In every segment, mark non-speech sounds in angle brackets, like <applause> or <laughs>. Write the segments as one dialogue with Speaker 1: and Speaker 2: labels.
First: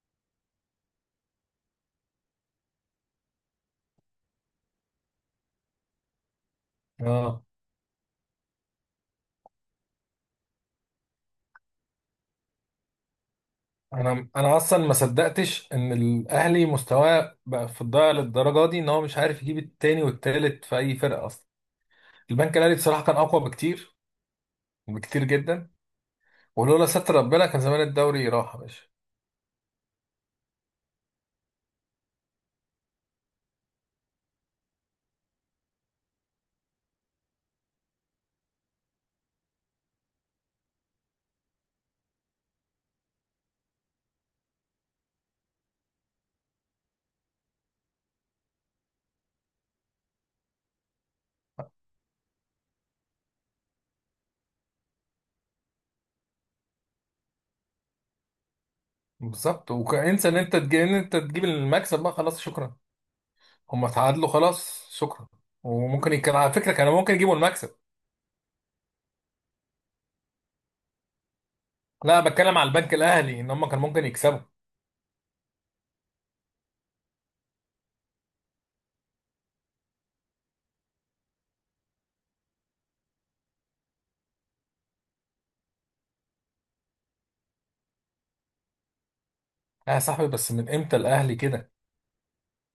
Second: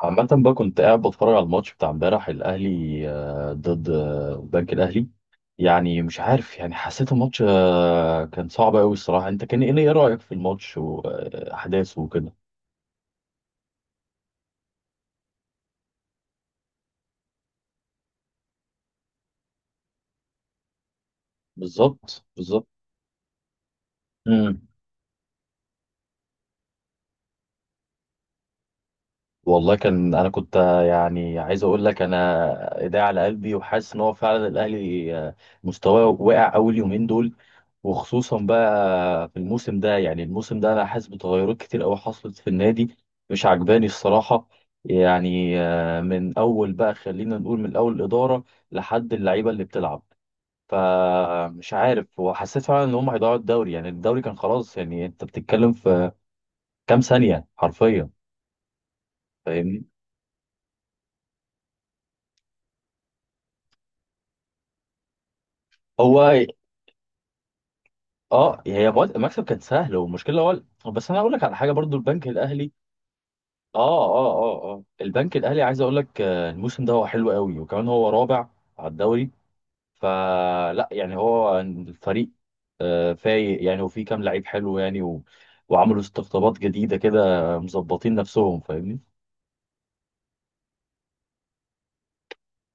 Speaker 1: عامة بقى كنت قاعد بتفرج على الماتش بتاع امبارح الأهلي ضد البنك الأهلي. يعني مش عارف، يعني حسيت الماتش
Speaker 2: اه
Speaker 1: كان صعب أوي الصراحة. أنت كان إيه رأيك في الماتش وأحداثه وكده؟
Speaker 2: انا اصلا ما صدقتش ان الاهلي مستواه بقى في الضياع للدرجه دي، ان هو مش عارف يجيب التاني والتالت في اي فرقه اصلا.
Speaker 1: بالظبط
Speaker 2: البنك
Speaker 1: بالظبط.
Speaker 2: الاهلي بصراحه كان اقوى بكتير،
Speaker 1: مم.
Speaker 2: بكتير جدا. ولولا ستر ربنا كان زمان الدوري راح يا باشا.
Speaker 1: والله كان أنا كنت يعني عايز أقول لك، أنا إيدي على قلبي وحاسس إن هو فعلا الأهلي مستواه واقع أول يومين دول. وخصوصا بقى في الموسم ده، يعني الموسم ده انا حاسس بتغيرات كتير قوي حصلت في النادي، مش عجباني الصراحه. يعني من اول بقى خلينا نقول من اول الاداره لحد اللعيبه اللي بتلعب. فمش عارف، وحسيت فعلا ان هم هيضيعوا الدوري، يعني الدوري كان خلاص، يعني انت بتتكلم في كام ثانيه حرفيا.
Speaker 2: بالظبط،
Speaker 1: فاهمني.
Speaker 2: وانسى ان انت تجيب، ان انت تجيب المكسب، بقى خلاص شكرا. هم تعادلوا خلاص شكرا. وممكن يكون
Speaker 1: هو
Speaker 2: على فكره كانوا ممكن يجيبوا المكسب.
Speaker 1: اه، هي مكسب كان سهل، والمشكله هو، بس انا اقول لك على حاجه برضو
Speaker 2: لا،
Speaker 1: البنك
Speaker 2: بتكلم على
Speaker 1: الاهلي.
Speaker 2: البنك الاهلي ان هم كان
Speaker 1: اه
Speaker 2: ممكن
Speaker 1: اه
Speaker 2: يكسبوا.
Speaker 1: اه اه، البنك الاهلي عايز اقول لك الموسم ده هو حلو قوي، وكمان هو رابع على الدوري. فلا، يعني هو الفريق فايق يعني، وفي كام لعيب حلو يعني وعملوا استقطابات جديده كده، مظبطين نفسهم. فاهمني.
Speaker 2: لا يا صاحبي، بس من امتى الاهلي كده؟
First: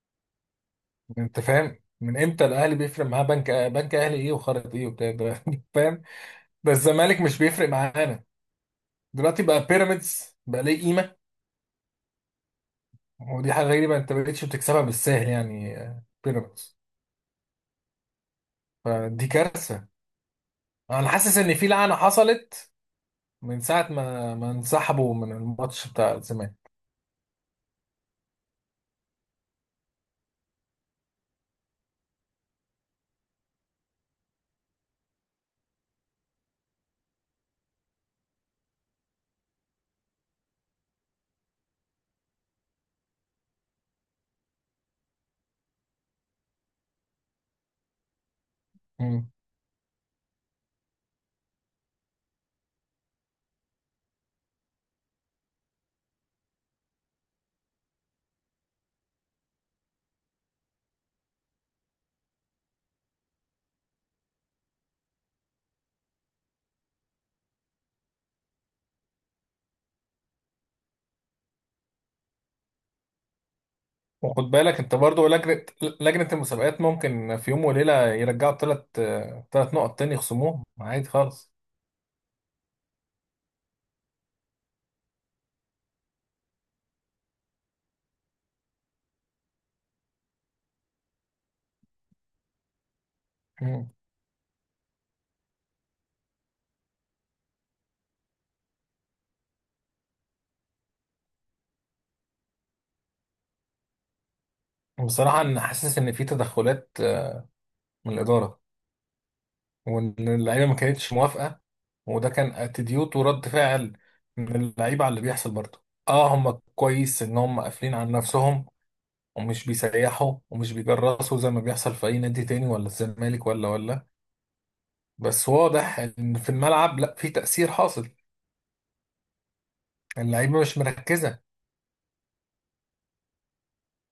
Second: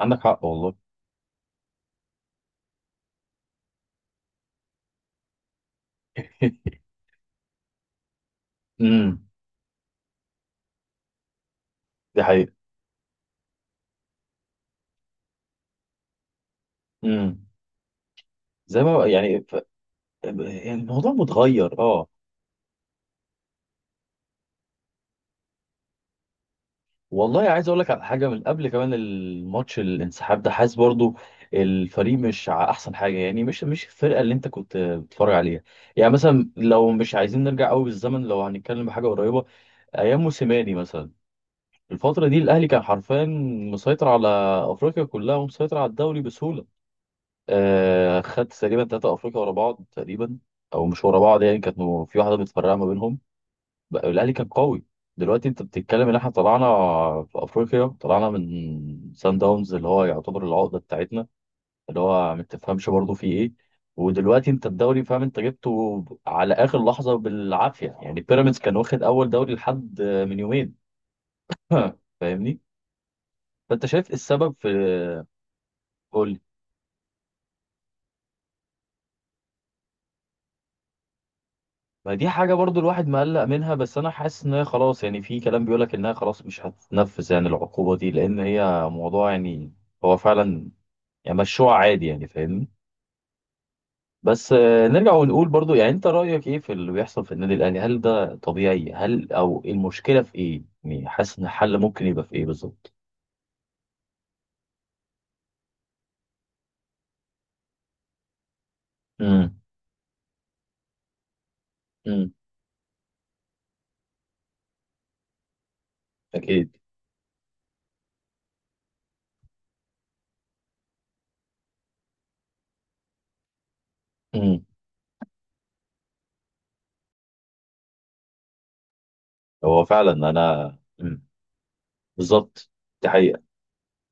Speaker 1: عندك حق والله.
Speaker 2: انت فاهم؟ من امتى الاهلي بيفرق معاه بنك، بنك اهلي ايه وخرط ايه وبتاع ده؟ <laughs> فاهم؟ ده
Speaker 1: <laughs>
Speaker 2: الزمالك مش بيفرق معانا
Speaker 1: امم.
Speaker 2: دلوقتي، بقى بيراميدز بقى ليه قيمه.
Speaker 1: دي حقيقة.
Speaker 2: ودي حاجه غريبه، انت ما بقتش بتكسبها بالسهل، يعني بيراميدز.
Speaker 1: امم. زي ما
Speaker 2: فدي
Speaker 1: يعني
Speaker 2: كارثه.
Speaker 1: يعني
Speaker 2: انا
Speaker 1: الموضوع
Speaker 2: حاسس ان في
Speaker 1: متغير،
Speaker 2: لعنه
Speaker 1: اه.
Speaker 2: حصلت من ساعه ما انسحبوا من الماتش بتاع الزمالك.
Speaker 1: والله عايز اقول لك على حاجه، من قبل كمان الماتش الانسحاب ده حاسس برضو الفريق مش احسن حاجه، يعني مش الفرقه اللي انت كنت بتتفرج عليها. يعني مثلا لو مش عايزين نرجع قوي بالزمن، لو هنتكلم بحاجه قريبه، ايام موسيماني مثلا الفتره دي الاهلي كان حرفيا مسيطر على افريقيا كلها ومسيطر على الدوري بسهوله. آه، خد تقريبا ثلاثه
Speaker 2: مم.
Speaker 1: افريقيا ورا بعض تقريبا، او مش ورا بعض يعني، كانت في واحده متفرقه ما بينهم. بقى الاهلي كان قوي. دلوقتي انت بتتكلم ان احنا طلعنا في افريقيا، طلعنا من سان داونز اللي هو يعتبر العقده بتاعتنا، اللي هو ما تفهمش برضه فيه ايه. ودلوقتي انت الدوري، فاهم انت جبته على اخر لحظه بالعافيه، يعني بيراميدز كان واخد اول دوري لحد من يومين. <laughs> فاهمني. فانت شايف إيه
Speaker 2: وخد
Speaker 1: السبب في؟
Speaker 2: بالك انت برضو، لجنه
Speaker 1: قول
Speaker 2: لجنه
Speaker 1: لي.
Speaker 2: المسابقات ممكن في يوم وليله يرجعوا ثلاث، ثلاث نقط تاني يخصموهم عادي خالص.
Speaker 1: ما دي حاجه برضه الواحد مقلق منها، بس انا حاسس ان هي خلاص، يعني في كلام بيقول لك انها خلاص مش هتتنفذ، يعني العقوبه دي، لان هي موضوع يعني هو فعلا، يعني مشروع عادي يعني. فاهمني.
Speaker 2: مم.
Speaker 1: بس نرجع ونقول برضو، يعني انت رأيك ايه في اللي بيحصل في النادي الاهلي؟ هل ده طبيعي؟ هل او المشكلة في ايه؟ يعني حاسس ان الحل ممكن يبقى في ايه بالظبط؟
Speaker 2: بصراحة أنا حاسس إن في تدخلات، من الإدارة،
Speaker 1: امم.
Speaker 2: وإن اللعيبة ما كانتش موافقة. وده
Speaker 1: امم.
Speaker 2: كان اتيتيود ورد فعل من اللعيبة على اللي بيحصل. برضه آه، هم
Speaker 1: اكيد.
Speaker 2: كويس إن هم قافلين على نفسهم، ومش بيسيحوا ومش بيجرسوا زي ما بيحصل في أي نادي تاني، ولا الزمالك ولا.
Speaker 1: امم.
Speaker 2: بس واضح إن في الملعب، لأ، في تأثير حاصل.
Speaker 1: هو فعلا
Speaker 2: اللعيبة
Speaker 1: انا.
Speaker 2: مش
Speaker 1: مم.
Speaker 2: مركزة.
Speaker 1: بالظبط. دي حقيقة.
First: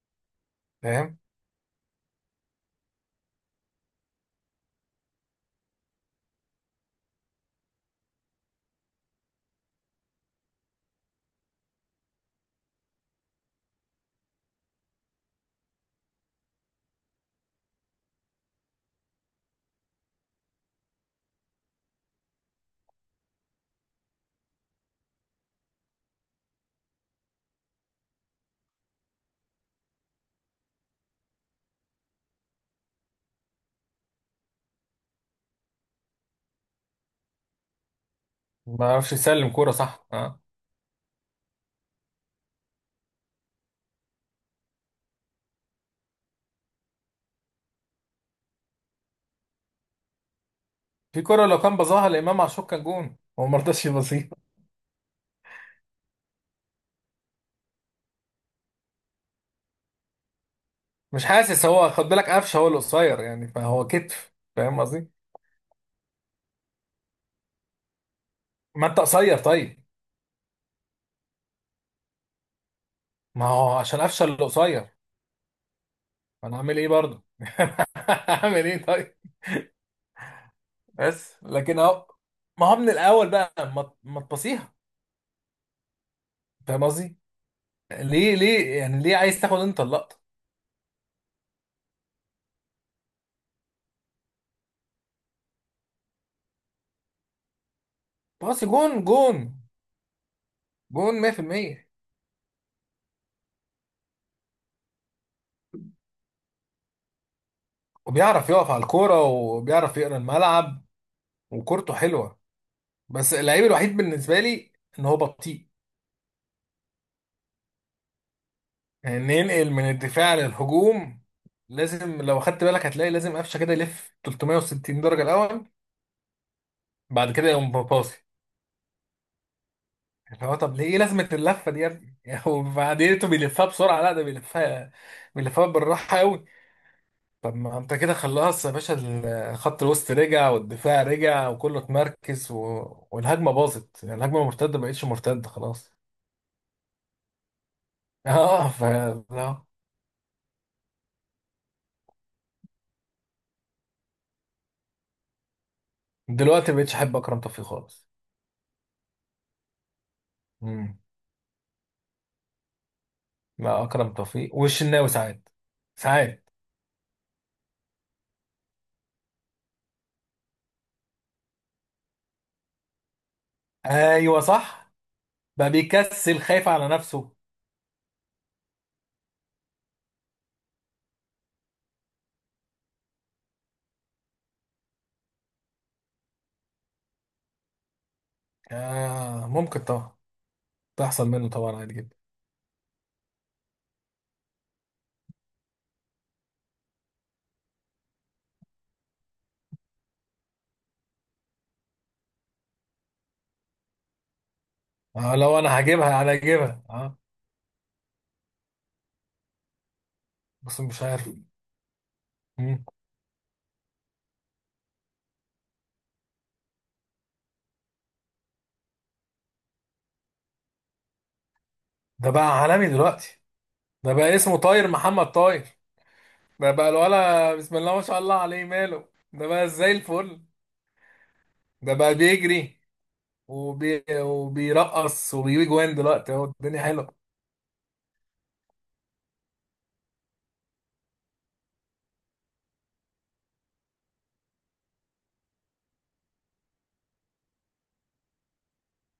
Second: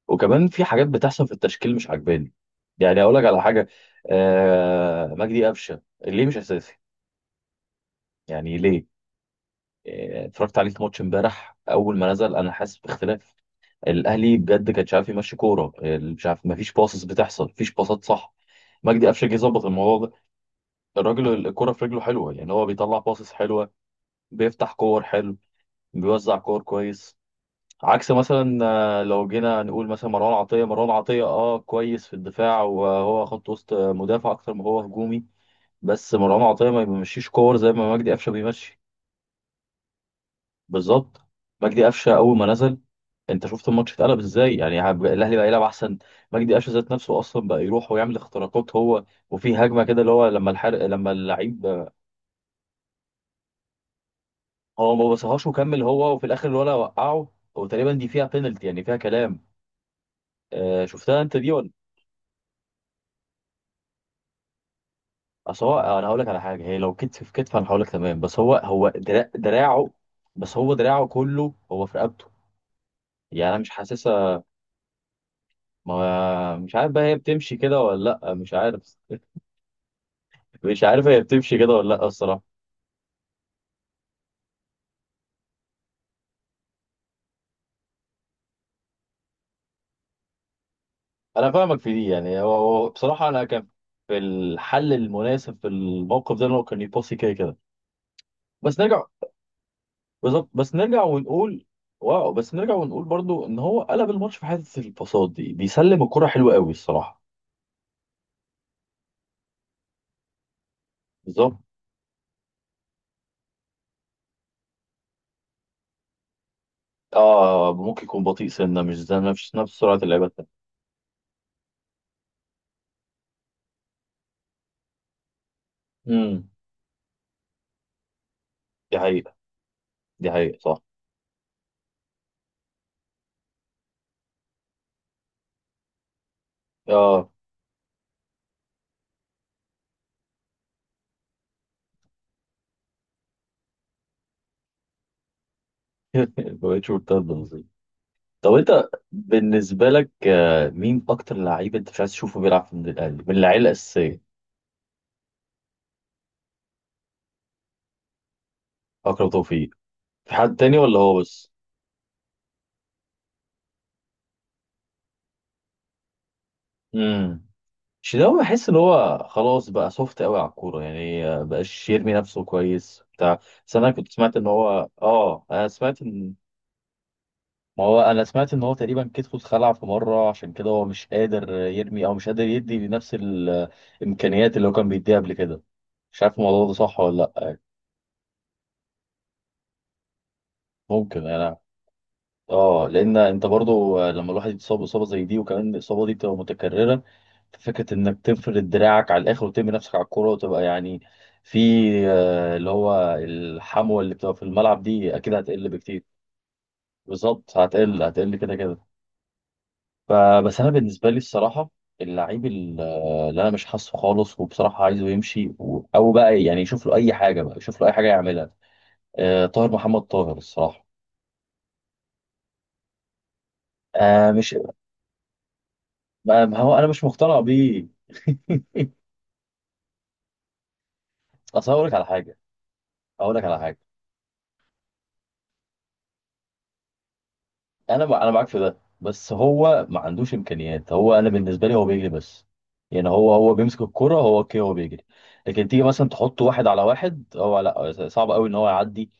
Speaker 1: وكمان في حاجات
Speaker 2: فاهم؟
Speaker 1: بتحصل في التشكيل مش عجباني. يعني اقول لك على حاجة. آه، مجدي قفشة ليه مش اساسي؟ يعني ليه؟ اتفرجت عليه في ماتش امبارح اول ما نزل، انا حاسس باختلاف. الاهلي بجد كان مش عارف يمشي كوره، مش عارف، مفيش باصص بتحصل، مفيش باصات صح. مجدي قفشه جه يظبط الموضوع ده، الراجل الكوره في رجله حلوه، يعني هو بيطلع باصص حلوه، بيفتح كور حلو، بيوزع كور كويس. عكس مثلا لو جينا نقول مثلا مروان عطيه، مروان عطيه اه كويس في الدفاع، وهو خط وسط مدافع اكتر ما هو هجومي. بس مروان عطيه ما بيمشيش كور زي ما مجدي قفشه بيمشي.
Speaker 2: ما يعرفش يسلم كورة صح آه.
Speaker 1: بالظبط. مجدي قفشه اول ما نزل انت شفت الماتش اتقلب ازاي، يعني الاهلي بقى يلعب احسن. مجدي قفشه ذات نفسه اصلا بقى يروح ويعمل اختراقات هو، وفي هجمه كده اللي هو لما الحرق لما
Speaker 2: في كورة لو كان
Speaker 1: اللعيب.
Speaker 2: بظاها لإمام عاشور كان جون، هو ما رضاش يبصيها.
Speaker 1: هو ما بصهاش وكمل هو، وفي الاخر الولا وقعه، وتقريبا دي فيها بينالتي يعني، فيها كلام. آه، شفتها
Speaker 2: مش
Speaker 1: انت دي
Speaker 2: حاسس.
Speaker 1: ولا؟
Speaker 2: هو خد بالك قفشه هو القصير، يعني فهو كتف، فاهم قصدي؟
Speaker 1: اصل هو، انا هقول لك على حاجه، هي لو كتف في كتف انا هقول لك تمام، بس هو
Speaker 2: ما
Speaker 1: هو
Speaker 2: انت قصير طيب.
Speaker 1: دراعه، بس هو دراعه كله هو في رقبته،
Speaker 2: ما
Speaker 1: يعني انا مش
Speaker 2: هو عشان قفشه اللي
Speaker 1: حاسسها.
Speaker 2: قصير.
Speaker 1: ما
Speaker 2: انا
Speaker 1: مش
Speaker 2: هعمل ايه
Speaker 1: عارف بقى هي
Speaker 2: برضه؟
Speaker 1: بتمشي كده
Speaker 2: <laughs>
Speaker 1: ولا لا، مش
Speaker 2: هعمل ايه
Speaker 1: عارف.
Speaker 2: طيب؟
Speaker 1: مش عارف هي
Speaker 2: بس
Speaker 1: بتمشي كده
Speaker 2: لكن
Speaker 1: ولا لا
Speaker 2: اهو،
Speaker 1: الصراحه.
Speaker 2: ما هو من الاول بقى ما تبصيها، فاهم قصدي؟ ليه؟ ليه يعني عايز تاخد انت اللقطه؟
Speaker 1: انا فاهمك في دي، يعني هو هو بصراحه انا كان في الحل المناسب في الموقف ده ان هو كان يباصي كده كده.
Speaker 2: باصي
Speaker 1: بس
Speaker 2: جون،
Speaker 1: نرجع،
Speaker 2: جون.
Speaker 1: بالظبط، بس نرجع
Speaker 2: جون
Speaker 1: ونقول،
Speaker 2: 100%.
Speaker 1: واو، بس نرجع ونقول برضو ان هو قلب الماتش في حته الباصات دي، بيسلم الكره حلوه قوي الصراحه.
Speaker 2: وبيعرف يقف على الكوره وبيعرف يقرا الملعب،
Speaker 1: بالظبط.
Speaker 2: وكورته حلوه. بس اللعيب الوحيد بالنسبه لي ان هو بطيء.
Speaker 1: اه، ممكن يكون بطيء، سنه مش زي
Speaker 2: يعني
Speaker 1: نفس
Speaker 2: ننقل
Speaker 1: نفس
Speaker 2: من
Speaker 1: سرعه اللعيبه
Speaker 2: الدفاع
Speaker 1: التانيه.
Speaker 2: للهجوم، لازم لو خدت بالك هتلاقي لازم قفشه كده يلف 360 درجه الاول،
Speaker 1: امم.
Speaker 2: بعد كده يقوم باصي.
Speaker 1: دي حقيقه. دي
Speaker 2: اللي هو
Speaker 1: حقيقه
Speaker 2: طب
Speaker 1: صح.
Speaker 2: ليه، ايه لازمه اللفه دي يا ابني؟ <laughs> وبعدين انتوا بيلفها بسرعه، لا ده بيلفها، بيلفها بالراحه قوي.
Speaker 1: اه.
Speaker 2: طب ما انت كده خلاص يا باشا. الخط الوسط رجع والدفاع رجع وكله اتمركز و... والهجمه باظت، يعني الهجمه مرتده ما بقتش مرتده خلاص.
Speaker 1: <laughs> ما بقتش مرتده.
Speaker 2: <laughs>
Speaker 1: طب
Speaker 2: اه ف.
Speaker 1: انت
Speaker 2: لا.
Speaker 1: بالنسبه لك مين اكتر لعيب انت مش عايز تشوفه بيلعب في النادي الاهلي من اللعيبه الاساسيه؟
Speaker 2: دلوقتي ما بقتش احب اكرم توفيق خالص.
Speaker 1: اكرم توفيق. في حد تاني ولا هو بس؟
Speaker 2: مع اكرم توفيق والشناوي ساعات، ساعات.
Speaker 1: امم. شيداوي بحس ان هو خلاص بقى سوفت قوي على الكوره، يعني بقاش يرمي نفسه كويس بتاع. بس انا كنت سمعت
Speaker 2: ايوه
Speaker 1: ان هو
Speaker 2: صح،
Speaker 1: اه، انا
Speaker 2: بقى
Speaker 1: سمعت ان،
Speaker 2: بيكسل خايف على نفسه.
Speaker 1: ما هو انا سمعت ان هو تقريبا كتفه اتخلع في مره، عشان كده هو مش قادر يرمي، او مش قادر يدي بنفس الامكانيات اللي هو كان بيديها قبل كده. مش عارف الموضوع ده صح ولا لا.
Speaker 2: آه ممكن طبعا،
Speaker 1: ممكن
Speaker 2: تحصل منه
Speaker 1: انا.
Speaker 2: طبعا عادي جدا.
Speaker 1: اه، لان انت برضو لما الواحد يتصاب اصابه زي دي، وكمان الاصابه دي بتبقى متكرره، فكره انك تفرد دراعك على الاخر وترمي نفسك على الكوره وتبقى يعني في اللي هو الحموه اللي بتبقى في الملعب دي اكيد
Speaker 2: آه لو
Speaker 1: هتقل
Speaker 2: انا
Speaker 1: بكتير.
Speaker 2: هجيبها انا هجيبها اه.
Speaker 1: بالظبط، هتقل هتقل كده كده. فبس انا
Speaker 2: بس مش
Speaker 1: بالنسبه لي
Speaker 2: عارف.
Speaker 1: الصراحه، اللعيب
Speaker 2: مم.
Speaker 1: اللي انا مش حاسه خالص، وبصراحه عايزه يمشي او بقى يعني يشوف له اي حاجه، بقى يشوف له اي حاجه يعملها. طاهر محمد طاهر الصراحه.
Speaker 2: ده بقى عالمي دلوقتي. ده
Speaker 1: آه،
Speaker 2: بقى
Speaker 1: مش.
Speaker 2: اسمه طاير محمد طاير.
Speaker 1: ما ما
Speaker 2: ده
Speaker 1: هو انا
Speaker 2: بقى
Speaker 1: مش مقتنع
Speaker 2: الولا بسم
Speaker 1: بيه.
Speaker 2: الله ما شاء الله
Speaker 1: <laughs>
Speaker 2: عليه، ماله ده بقى زي الفل.
Speaker 1: اصل هقول لك
Speaker 2: ده
Speaker 1: على
Speaker 2: بقى
Speaker 1: حاجه.
Speaker 2: بيجري
Speaker 1: هقول لك على حاجه
Speaker 2: وبيرقص وبيجيب جوان، دلوقتي اهو الدنيا حلوه.
Speaker 1: انا انا معاك في ده، بس هو ما عندوش امكانيات، هو انا بالنسبه لي هو بيجري بس، يعني هو هو بيمسك الكرة، هو اوكي هو بيجري. لكن تيجي مثلا تحط واحد على واحد، هو لا، صعب قوي ان هو يعدي.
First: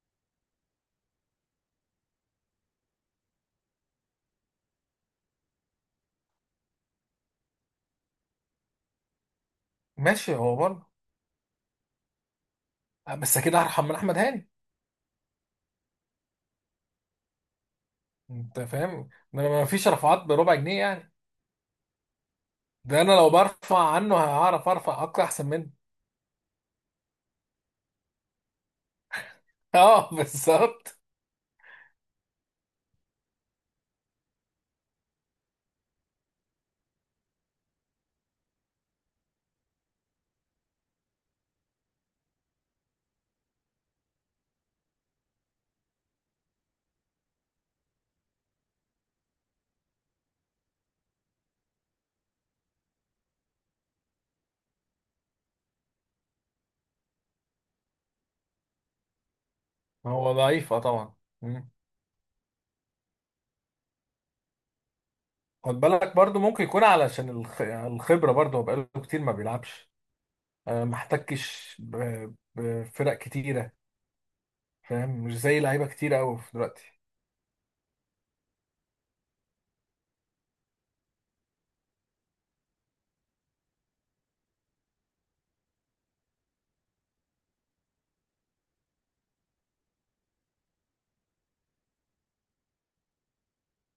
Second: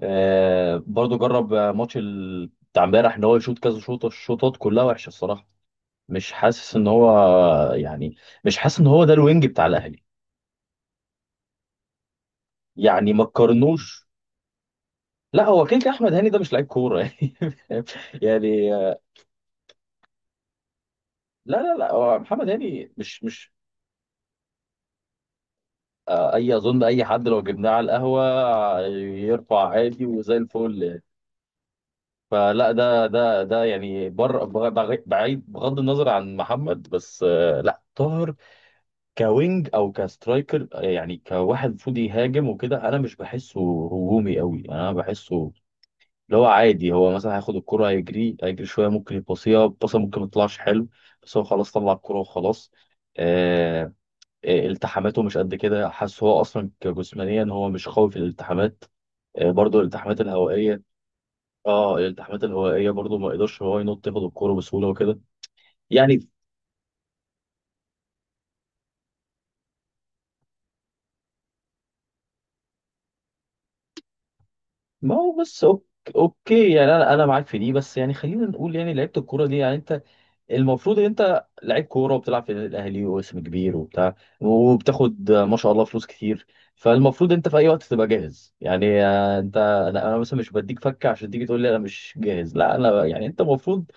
Speaker 1: آه، برضو جرب ماتش بتاع امبارح ان هو يشوط كذا شوطه، الشوطات كلها وحشه الصراحه. مش حاسس ان هو يعني، مش حاسس ان هو ده الوينج بتاع الاهلي،
Speaker 2: ماشي هو برضه
Speaker 1: يعني
Speaker 2: آه،
Speaker 1: ما
Speaker 2: بس كده ارحم من
Speaker 1: تقارنوش.
Speaker 2: احمد هاني.
Speaker 1: لا هو كيك، احمد هاني ده مش لعيب كوره. <laughs>
Speaker 2: انت
Speaker 1: يعني
Speaker 2: فاهم؟ ده ما فيش رفعات بربع جنيه يعني.
Speaker 1: لا لا لا، هو محمد هاني
Speaker 2: ده انا
Speaker 1: مش
Speaker 2: لو
Speaker 1: مش.
Speaker 2: برفع عنه هعرف ارفع اكتر احسن منه.
Speaker 1: اي اظن اي حد لو جبناه على القهوه يرفع
Speaker 2: <laughs>
Speaker 1: عادي
Speaker 2: اه
Speaker 1: وزي الفل
Speaker 2: بالظبط.
Speaker 1: يعني. فلا ده ده يعني، بر بعيد بغض النظر عن محمد، بس لا طاهر، كوينج او كسترايكر، يعني كواحد المفروض يهاجم وكده، انا مش بحسه هجومي قوي، انا بحسه اللي هو عادي. هو مثلا هياخد الكرة، هيجري هيجري شويه، ممكن يباصيها باصه، ممكن ما تطلعش حلو، بس هو خلاص طلع الكرة وخلاص. آه، التحاماته مش قد كده، حاسس هو اصلا كجسمانيا هو مش قوي في الالتحامات. برضه الالتحامات
Speaker 2: هو ضعيف اه
Speaker 1: الهوائيه.
Speaker 2: طبعا. مم.
Speaker 1: اه، الالتحامات الهوائيه برضه ما يقدرش هو ينط ياخد الكوره بسهوله وكده
Speaker 2: خد بالك
Speaker 1: يعني.
Speaker 2: برضو ممكن يكون علشان الخبره، برضو هو بقاله كتير ما بيلعبش. آه، ما احتكش بفرق كتيره، فاهم؟
Speaker 1: ما هو
Speaker 2: مش زي
Speaker 1: بس
Speaker 2: لعيبه كتيره قوي في
Speaker 1: اوكي،
Speaker 2: دلوقتي.
Speaker 1: يعني انا معاك في دي، بس يعني خلينا نقول يعني لعيبه الكوره دي، يعني انت المفروض ان انت لعيب كوره وبتلعب في النادي الاهلي، واسم كبير وبتاع، وبتاخد ما شاء الله فلوس كتير. فالمفروض انت في اي وقت تبقى جاهز، يعني انت انا، أنا مثلا مش بديك فكه عشان تيجي تقول لي انا مش جاهز، لا انا يعني انت المفروض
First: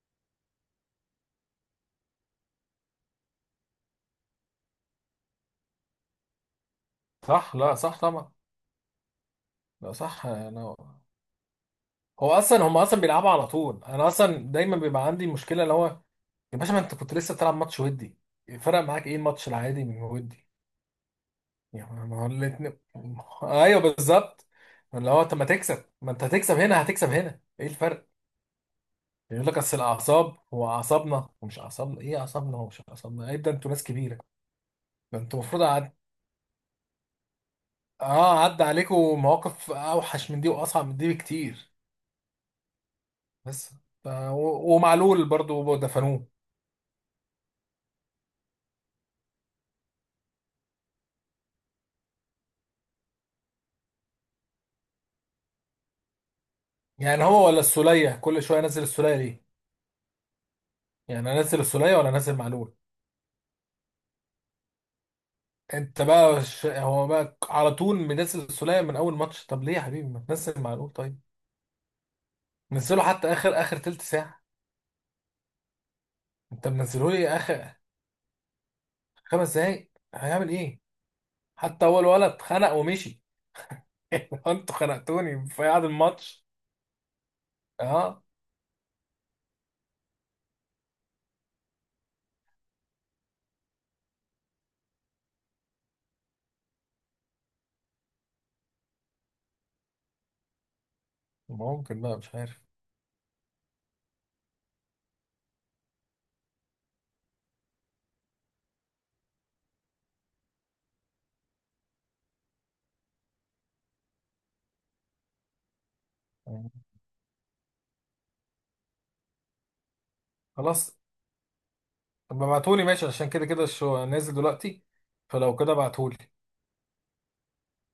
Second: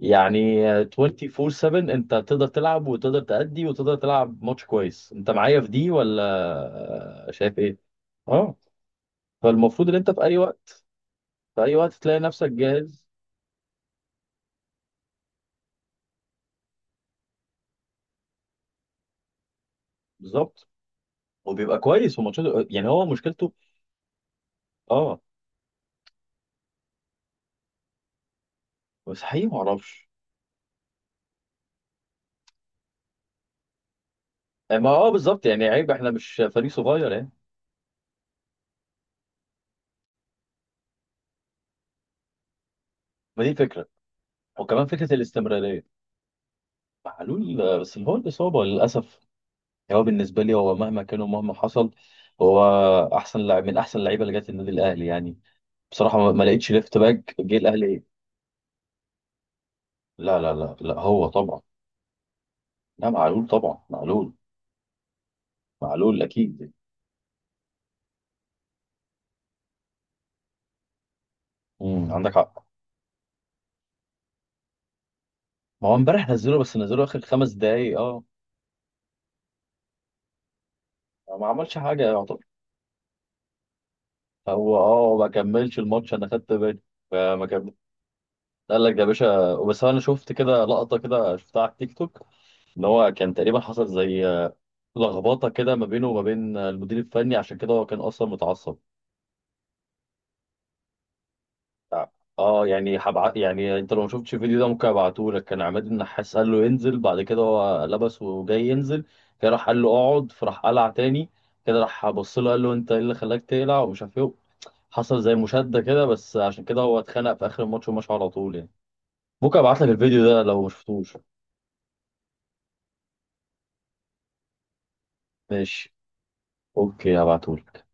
Speaker 1: يعني 24/7 انت تقدر تلعب وتقدر تأدي وتقدر تلعب ماتش كويس. انت معايا في دي ولا؟
Speaker 2: صح،
Speaker 1: شايف
Speaker 2: لا
Speaker 1: ايه؟
Speaker 2: صح طبعا.
Speaker 1: اه. فالمفروض
Speaker 2: لا
Speaker 1: ان انت في
Speaker 2: صح
Speaker 1: اي
Speaker 2: انا.
Speaker 1: وقت، في اي وقت تلاقي
Speaker 2: هو
Speaker 1: نفسك
Speaker 2: اصلا هم اصلا
Speaker 1: جاهز.
Speaker 2: بيلعبوا على طول. انا اصلا دايما بيبقى عندي مشكله اللي هو، يا باشا ما انت كنت لسه بتلعب ماتش ودي، فرق معاك ايه الماتش العادي من ودي؟
Speaker 1: بالظبط، وبيبقى
Speaker 2: يعني
Speaker 1: كويس،
Speaker 2: ما هو
Speaker 1: وماتشاته
Speaker 2: الاتنين.
Speaker 1: يعني هو مشكلته.
Speaker 2: ايوه بالظبط. اللي
Speaker 1: اه.
Speaker 2: هو طب ما تكسب، ما انت هتكسب هنا هتكسب هنا، ايه الفرق؟
Speaker 1: بس
Speaker 2: يقول
Speaker 1: حقيقي ما
Speaker 2: لك اصل
Speaker 1: اعرفش.
Speaker 2: الاعصاب، هو اعصابنا ومش اعصابنا ايه؟ اعصابنا ومش اعصابنا ايه؟ ده انتوا ناس كبيره.
Speaker 1: ما اه،
Speaker 2: ده انتوا
Speaker 1: بالظبط،
Speaker 2: المفروض
Speaker 1: يعني عيب
Speaker 2: عد...
Speaker 1: احنا مش فريق صغير يعني.
Speaker 2: اه عدى عليكم مواقف اوحش من دي واصعب من دي بكتير.
Speaker 1: ما دي
Speaker 2: بس
Speaker 1: فكرة.
Speaker 2: ف... و...
Speaker 1: وكمان فكرة
Speaker 2: ومعلول برضو
Speaker 1: الاستمرارية،
Speaker 2: دفنوه.
Speaker 1: معلول بس اللي هو الإصابة للأسف. يعني هو بالنسبة لي هو مهما كان ومهما حصل هو أحسن لاعب من أحسن اللعيبة اللي جت النادي الأهلي، يعني بصراحة ما ما لقيتش ليفت
Speaker 2: يعني
Speaker 1: باك
Speaker 2: هو
Speaker 1: جه
Speaker 2: ولا
Speaker 1: الأهلي.
Speaker 2: السوليه، كل شويه نزل السوليه ليه؟
Speaker 1: لا لا لا لا، هو
Speaker 2: يعني انزل
Speaker 1: طبعا.
Speaker 2: السوليه ولا انزل معلول؟
Speaker 1: لا معلول طبعا، معلول.
Speaker 2: انت
Speaker 1: معلول
Speaker 2: بقى ش...
Speaker 1: أكيد.
Speaker 2: هو بقى على طول منزل السولية من اول ماتش، طب ليه يا حبيبي ما تنزل معلول طيب؟
Speaker 1: امم، عندك حق.
Speaker 2: نزله حتى اخر، اخر تلت ساعة.
Speaker 1: ما هو امبارح نزله،
Speaker 2: انت
Speaker 1: بس نزله
Speaker 2: منزله
Speaker 1: آخر
Speaker 2: لي
Speaker 1: خمس
Speaker 2: اخر
Speaker 1: دقايق أه.
Speaker 2: خمس دقايق، هيعمل ايه؟
Speaker 1: ما عملش
Speaker 2: حتى
Speaker 1: حاجة
Speaker 2: اول
Speaker 1: يعتبر.
Speaker 2: ولد خنق ومشي. <laughs> انتوا
Speaker 1: هو أه، ما
Speaker 2: خنقتوني في
Speaker 1: كملش
Speaker 2: قعد
Speaker 1: الماتش أنا
Speaker 2: الماتش.
Speaker 1: خدت بالي، فما كمل.
Speaker 2: اه
Speaker 1: قال لك ده يا باشا، بس أنا شفت كده لقطة، كده شفتها على التيك توك، إن هو كان تقريبا حصل زي لخبطه كده ما بينه وما بين المدير الفني، عشان كده هو كان اصلا متعصب.
Speaker 2: ممكن بقى، مش عارف.
Speaker 1: اه، يعني يعني انت لو ما شفتش الفيديو ده ممكن ابعته لك. كان عماد النحاس قال له ينزل، بعد كده هو لبس وجاي ينزل كده، راح قال له اقعد، فراح قلع تاني كده، راح بص له قال له انت ايه اللي خلاك تقلع ومش عارف ايه. حصل زي مشادة كده، بس عشان كده هو اتخانق في اخر الماتش ومشى على طول يعني. ممكن ابعت لك الفيديو ده لو ما
Speaker 2: خلاص.
Speaker 1: شفتوش.
Speaker 2: طب ابعتولي ماشي، عشان كده كده الشو نازل دلوقتي، فلو كده
Speaker 1: ماشي.
Speaker 2: ابعتولي.
Speaker 1: اوكي، هبعته لك.